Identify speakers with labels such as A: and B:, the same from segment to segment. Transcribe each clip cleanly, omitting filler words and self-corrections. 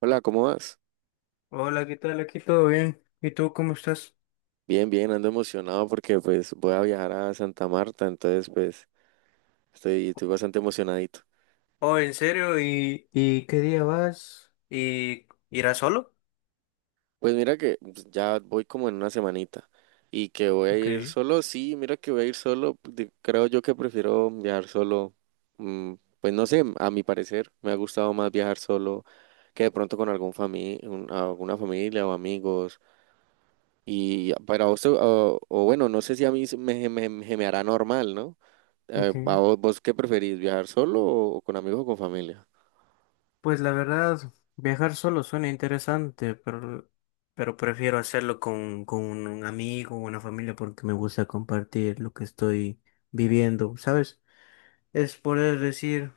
A: Hola, ¿cómo vas?
B: Hola, ¿qué tal? Aquí todo bien. ¿Y tú cómo estás?
A: Bien, bien, ando emocionado porque pues voy a viajar a Santa Marta, entonces pues estoy bastante emocionadito.
B: Oh, ¿en serio? ¿Y qué día vas? ¿Y irás solo?
A: Pues mira que pues, ya voy como en una semanita y que voy a
B: Ok,
A: ir solo, sí, mira que voy a ir solo, creo yo que prefiero viajar solo, mm, pues no sé, a mi parecer me ha gustado más viajar solo que de pronto con alguna familia o amigos y para vos, o bueno, no sé si a mí se me hará normal, ¿no? Eh, ¿a
B: ok.
A: vos, vos qué preferís, viajar solo o con amigos o con familia?
B: Pues la verdad, viajar solo suena interesante, pero prefiero hacerlo con un amigo o una familia porque me gusta compartir lo que estoy viviendo, ¿sabes? Es poder decir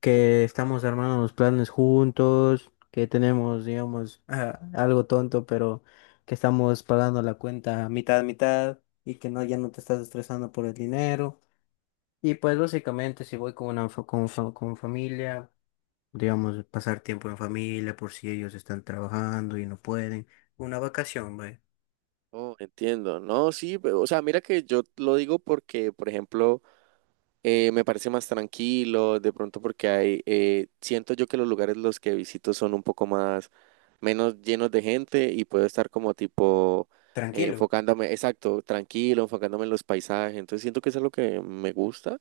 B: que estamos armando los planes juntos, que tenemos, digamos, ah, algo tonto, pero que estamos pagando la cuenta mitad a mitad y que no, ya no te estás estresando por el dinero. Y pues básicamente si voy con una con familia, digamos, pasar tiempo en familia por si ellos están trabajando y no pueden, una vacación, güey.
A: Oh, entiendo. No, sí, o sea, mira que yo lo digo porque, por ejemplo, me parece más tranquilo, de pronto porque hay, siento yo que los lugares los que visito son un poco más, menos llenos de gente y puedo estar como tipo
B: Tranquilo.
A: enfocándome, exacto, tranquilo, enfocándome en los paisajes, entonces siento que eso es lo que me gusta,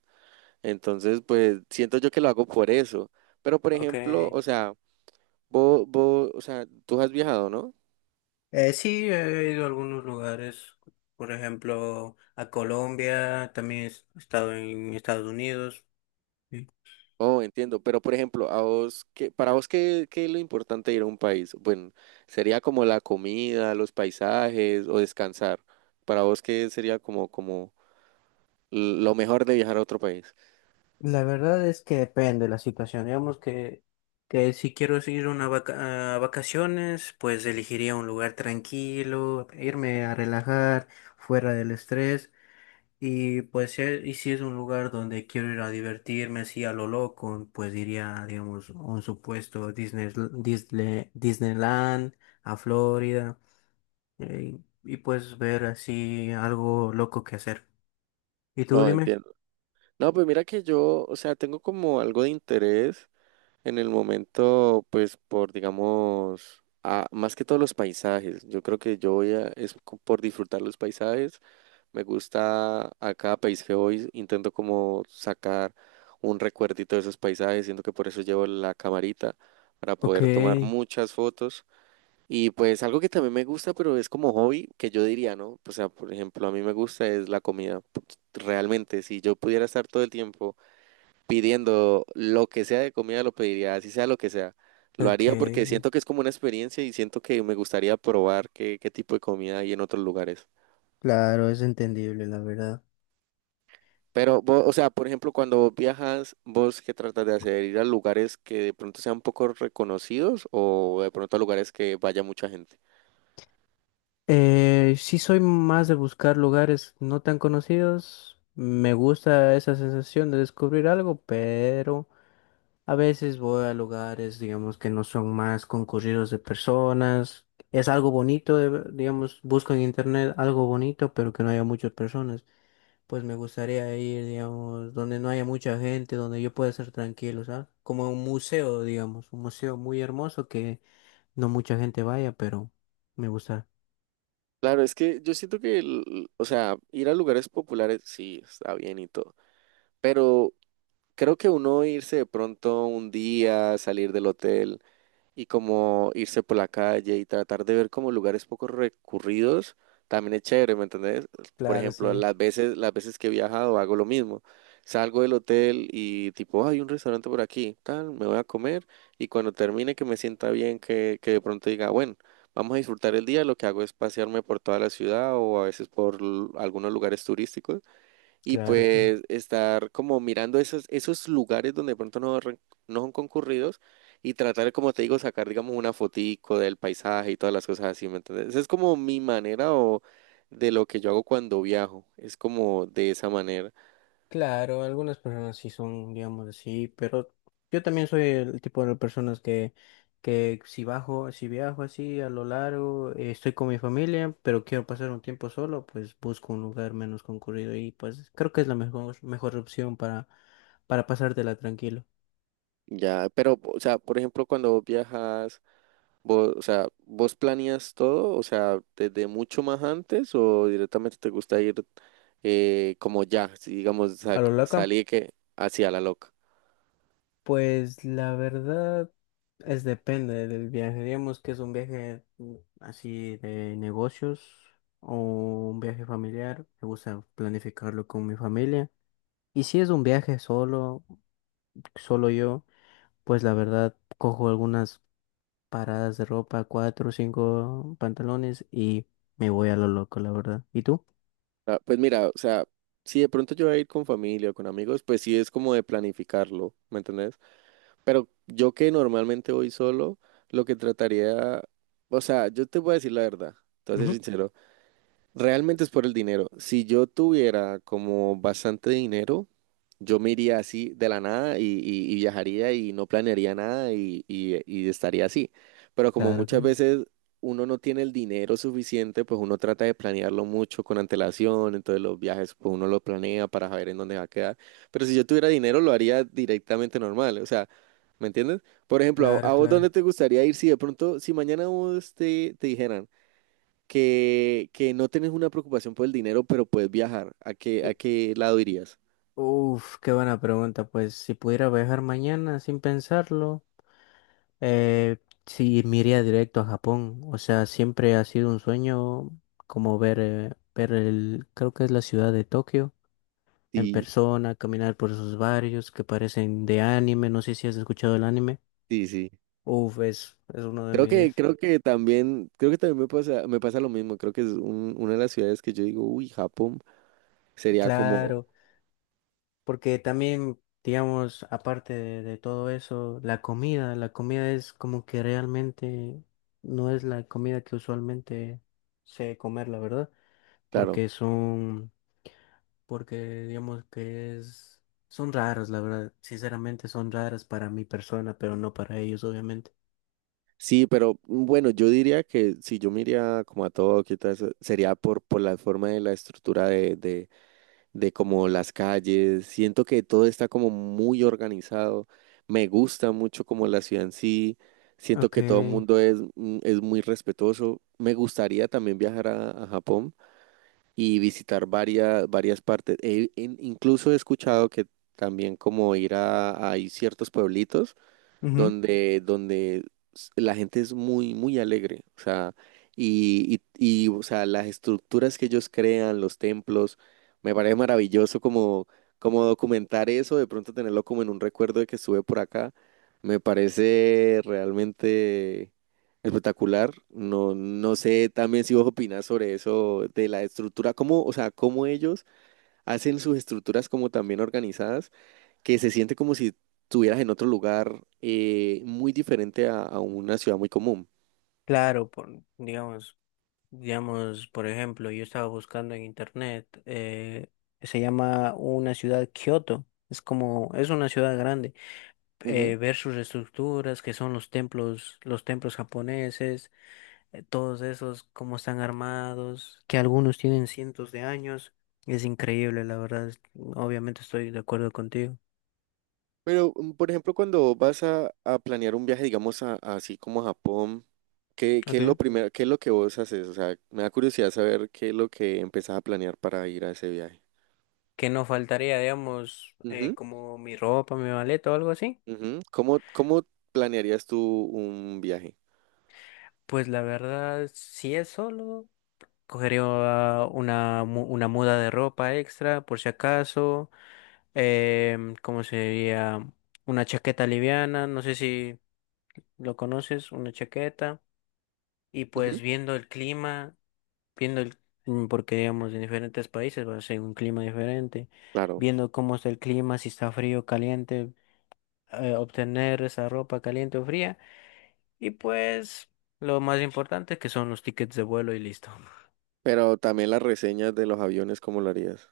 A: entonces pues siento yo que lo hago por eso, pero por
B: Ok.
A: ejemplo, o sea... Vos, o sea, tú has viajado, ¿no?
B: Sí, he ido a algunos lugares, por ejemplo, a Colombia, también he estado en Estados Unidos. Sí.
A: Oh, entiendo, pero por ejemplo, a vos, para vos ¿qué es lo importante de ir a un país? Bueno, sería como la comida, los paisajes o descansar. Para vos, ¿qué sería como, como lo mejor de viajar a otro país?
B: La verdad es que depende de la situación. Digamos que si quiero ir una a vacaciones, pues elegiría un lugar tranquilo, irme a relajar, fuera del estrés. Y pues si y si es un lugar donde quiero ir a divertirme así a lo loco, pues iría, digamos, a un supuesto Disneyland, a Florida, y pues ver así algo loco que hacer. ¿Y tú
A: No,
B: dime?
A: entiendo. No, pues mira que yo, o sea, tengo como algo de interés. En el momento, pues por, digamos, más que todos los paisajes, yo creo que yo voy a, por disfrutar los paisajes, me gusta a cada país que voy, intento como sacar un recuerdito de esos paisajes, siento que por eso llevo la camarita, para
B: Ok,
A: poder tomar muchas fotos. Y pues algo que también me gusta, pero es como hobby, que yo diría, ¿no? O sea, por ejemplo, a mí me gusta es la comida. Realmente, si yo pudiera estar todo el tiempo pidiendo lo que sea de comida, lo pediría, así sea lo que sea. Lo haría porque
B: ok,
A: siento que es como una experiencia y siento que me gustaría probar qué tipo de comida hay en otros lugares.
B: claro, es entendible, la verdad.
A: Pero, vos, o sea, por ejemplo, cuando vos viajas, ¿vos qué tratas de hacer? ¿Ir a lugares que de pronto sean poco reconocidos o de pronto a lugares que vaya mucha gente?
B: Sí soy más de buscar lugares no tan conocidos. Me gusta esa sensación de descubrir algo, pero a veces voy a lugares, digamos, que no son más concurridos de personas. Es algo bonito, digamos, busco en internet algo bonito, pero que no haya muchas personas. Pues me gustaría ir, digamos, donde no haya mucha gente, donde yo pueda ser tranquilo, ¿sabes? Como un museo, digamos, un museo muy hermoso que no mucha gente vaya, pero me gusta.
A: Claro, es que yo siento que, o sea, ir a lugares populares sí está bien y todo, pero creo que uno irse de pronto un día, salir del hotel, y como irse por la calle y tratar de ver como lugares poco recurridos, también es chévere, ¿me entendés? Por
B: Claro,
A: ejemplo,
B: sí,
A: las veces que he viajado hago lo mismo. Salgo del hotel y tipo, "Ah, hay un restaurante por aquí, tal, me voy a comer y cuando termine que me sienta bien, que de pronto diga, bueno, vamos a disfrutar el día", lo que hago es pasearme por toda la ciudad o a veces por algunos lugares turísticos y
B: claro, claro.
A: pues estar como mirando esos lugares donde de pronto no son concurridos y tratar, como te digo, sacar, digamos, una fotico del paisaje y todas las cosas así, ¿me entiendes? Esa es como mi manera o de lo que yo hago cuando viajo, es como de esa manera.
B: Claro, algunas personas sí son, digamos así, pero yo también soy el tipo de personas que si bajo, si viajo así a lo largo, estoy con mi familia, pero quiero pasar un tiempo solo, pues busco un lugar menos concurrido y pues creo que es la mejor opción para pasártela tranquilo.
A: Ya, pero, o sea, por ejemplo, cuando vos viajas, vos, o sea, ¿vos planeas todo? O sea, ¿desde mucho más antes o directamente te gusta ir como ya, si digamos,
B: A lo loca.
A: salir que hacia la loca?
B: Pues la verdad es depende del viaje. Digamos que es un viaje así de negocios o un viaje familiar. Me gusta planificarlo con mi familia. Y si es un viaje solo, solo yo, pues la verdad cojo algunas paradas de ropa, cuatro o cinco pantalones y me voy a lo loco, la verdad. ¿Y tú?
A: Ah, pues mira, o sea, si de pronto yo voy a ir con familia o con amigos, pues sí es como de planificarlo, ¿me entendés? Pero yo que normalmente voy solo, lo que trataría, o sea, yo te voy a decir la verdad, te voy a ser
B: Ujú.
A: sincero, realmente es por el dinero. Si yo tuviera como bastante dinero, yo me iría así de la nada y viajaría y no planearía nada y estaría así. Pero como
B: Claro,
A: muchas
B: claro.
A: veces uno no tiene el dinero suficiente, pues uno trata de planearlo mucho con antelación, entonces los viajes pues uno lo planea para saber en dónde va a quedar. Pero si yo tuviera dinero lo haría directamente normal, o sea, ¿me entiendes? Por ejemplo,
B: Claro,
A: a vos
B: claro.
A: dónde te gustaría ir si de pronto, si mañana vos te dijeran que no tenés una preocupación por el dinero, pero puedes viajar, a
B: U-
A: qué lado irías?
B: Uf, qué buena pregunta. Pues si pudiera viajar mañana sin pensarlo. Eh, sí, me iría directo a Japón. O sea, siempre ha sido un sueño como ver, ver el, creo que es la ciudad de Tokio en
A: Sí,
B: persona, caminar por esos barrios que parecen de anime. No sé si has escuchado el anime.
A: sí, sí.
B: Uf, es uno de mis...
A: Creo que también me pasa lo mismo. Creo que es una de las ciudades que yo digo, uy, Japón sería como,
B: Claro, porque también, digamos, aparte de todo eso, la comida es como que realmente no es la comida que usualmente sé comer, la verdad,
A: claro,
B: porque son porque digamos que es, son raras, la verdad, sinceramente son raras para mi persona, pero no para ellos, obviamente.
A: sí, pero bueno, yo diría que si yo me iría como a Tokio y todo eso, sería por la forma de la estructura de como las calles. Siento que todo está como muy organizado. Me gusta mucho como la ciudad en sí. Siento
B: Ok,
A: que todo el mundo es, es muy respetuoso. Me gustaría también viajar a Japón y visitar varias partes. Incluso he escuchado que también como ir a, hay ciertos pueblitos
B: ujú,
A: donde la gente es muy, muy alegre, o sea, o sea, las estructuras que ellos crean, los templos, me parece maravilloso como, como documentar eso, de pronto tenerlo como en un recuerdo de que estuve por acá, me parece realmente espectacular. No, no sé también si vos opinás sobre eso, de la estructura, cómo, o sea, cómo ellos hacen sus estructuras como también organizadas que se siente como si estuvieras en otro lugar muy diferente a una ciudad muy común.
B: claro, digamos, digamos, por ejemplo, yo estaba buscando en internet, se llama una ciudad Kioto, es como, es una ciudad grande,
A: Ujú.
B: ver sus estructuras, que son los templos japoneses, todos esos, cómo están armados, que algunos tienen cientos de años. Es increíble, la verdad. Obviamente estoy de acuerdo contigo.
A: Pero, por ejemplo, cuando vas a planear un viaje, digamos, así como a Japón, ¿qué, qué es
B: Okay.
A: lo primero, qué es lo que vos haces? O sea, me da curiosidad saber qué es lo que empezás a planear para ir a ese viaje.
B: Que no faltaría, digamos,
A: Ujú,
B: como mi ropa, mi maleta o algo así.
A: ujú. ¿Cómo, cómo planearías tú un viaje?
B: Pues la verdad, si es solo, cogería una muda de ropa extra, por si acaso. ¿Cómo se diría? Una chaqueta liviana, no sé si lo conoces, una chaqueta. Y
A: Ujú.
B: pues viendo el clima, viendo el, mm, porque digamos en diferentes países va a ser un clima diferente,
A: Claro,
B: viendo cómo está el clima, si está frío o caliente, obtener esa ropa caliente o fría, y pues lo más importante que son los tickets de vuelo y listo.
A: pero también las reseñas de los aviones, ¿cómo lo harías?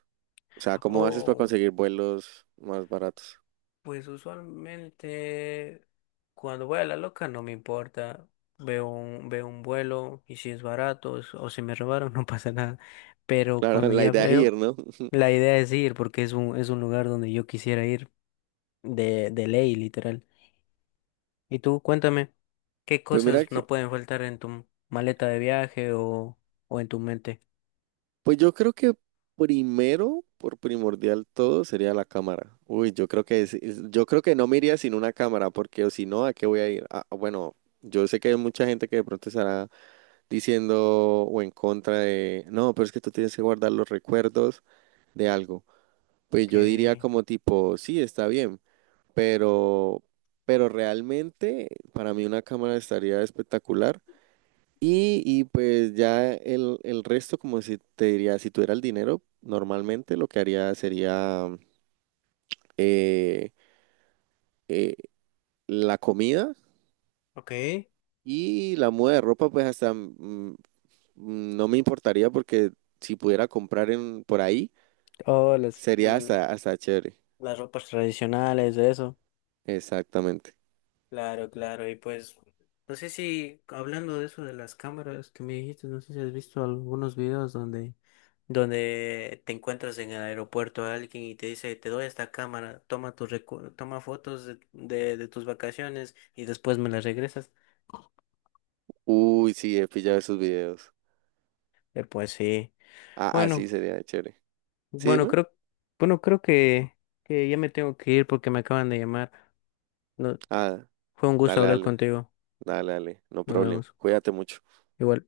A: O sea, ¿cómo haces para
B: Oh,
A: conseguir vuelos más baratos?
B: pues usualmente cuando voy a la loca no me importa. Veo un vuelo y si es barato o si me robaron no pasa nada. Pero
A: Claro,
B: cuando
A: la
B: ya
A: idea es ir,
B: veo,
A: ¿no?
B: la idea es ir porque es un lugar donde yo quisiera ir. De ley, literal. Y tú, cuéntame, ¿qué
A: Pues mira
B: cosas
A: que,
B: no pueden faltar en tu maleta de viaje o en tu mente?
A: pues yo creo que primero, por primordial todo, sería la cámara. Uy, yo creo que yo creo que no me iría sin una cámara, porque o si no, ¿a qué voy a ir? Ah, bueno, yo sé que hay mucha gente que de pronto estará diciendo o en contra de, no, pero es que tú tienes que guardar los recuerdos de algo. Pues yo diría
B: Okay,
A: como tipo, sí, está bien, pero, pero realmente para mí una cámara estaría espectacular. Y pues ya el resto, como si te diría, si tuviera el dinero, normalmente lo que haría sería eh, eh, la comida
B: okay.
A: y la muda de ropa, pues hasta no me importaría porque si pudiera comprar en, por ahí,
B: Oh, las,
A: sería
B: mm,
A: hasta, hasta chévere.
B: las ropas tradicionales, eso.
A: Exactamente.
B: Claro, claro. Y pues, no sé si hablando de eso de las cámaras que me dijiste, no sé si has visto algunos videos donde, donde te encuentras en el aeropuerto a alguien y te dice, te doy esta cámara, toma tus toma fotos de tus vacaciones y después me las regresas.
A: Uy, sí, he pillado esos videos.
B: Pues sí.
A: Ah,
B: Bueno,
A: así sería chévere. Sí,
B: bueno,
A: dime.
B: creo, bueno, creo que ya me tengo que ir porque me acaban de llamar. No,
A: Ah,
B: fue un gusto
A: dale,
B: hablar
A: dale,
B: contigo.
A: dale, dale. No
B: Nos
A: problem.
B: vemos.
A: Cuídate mucho.
B: Igual.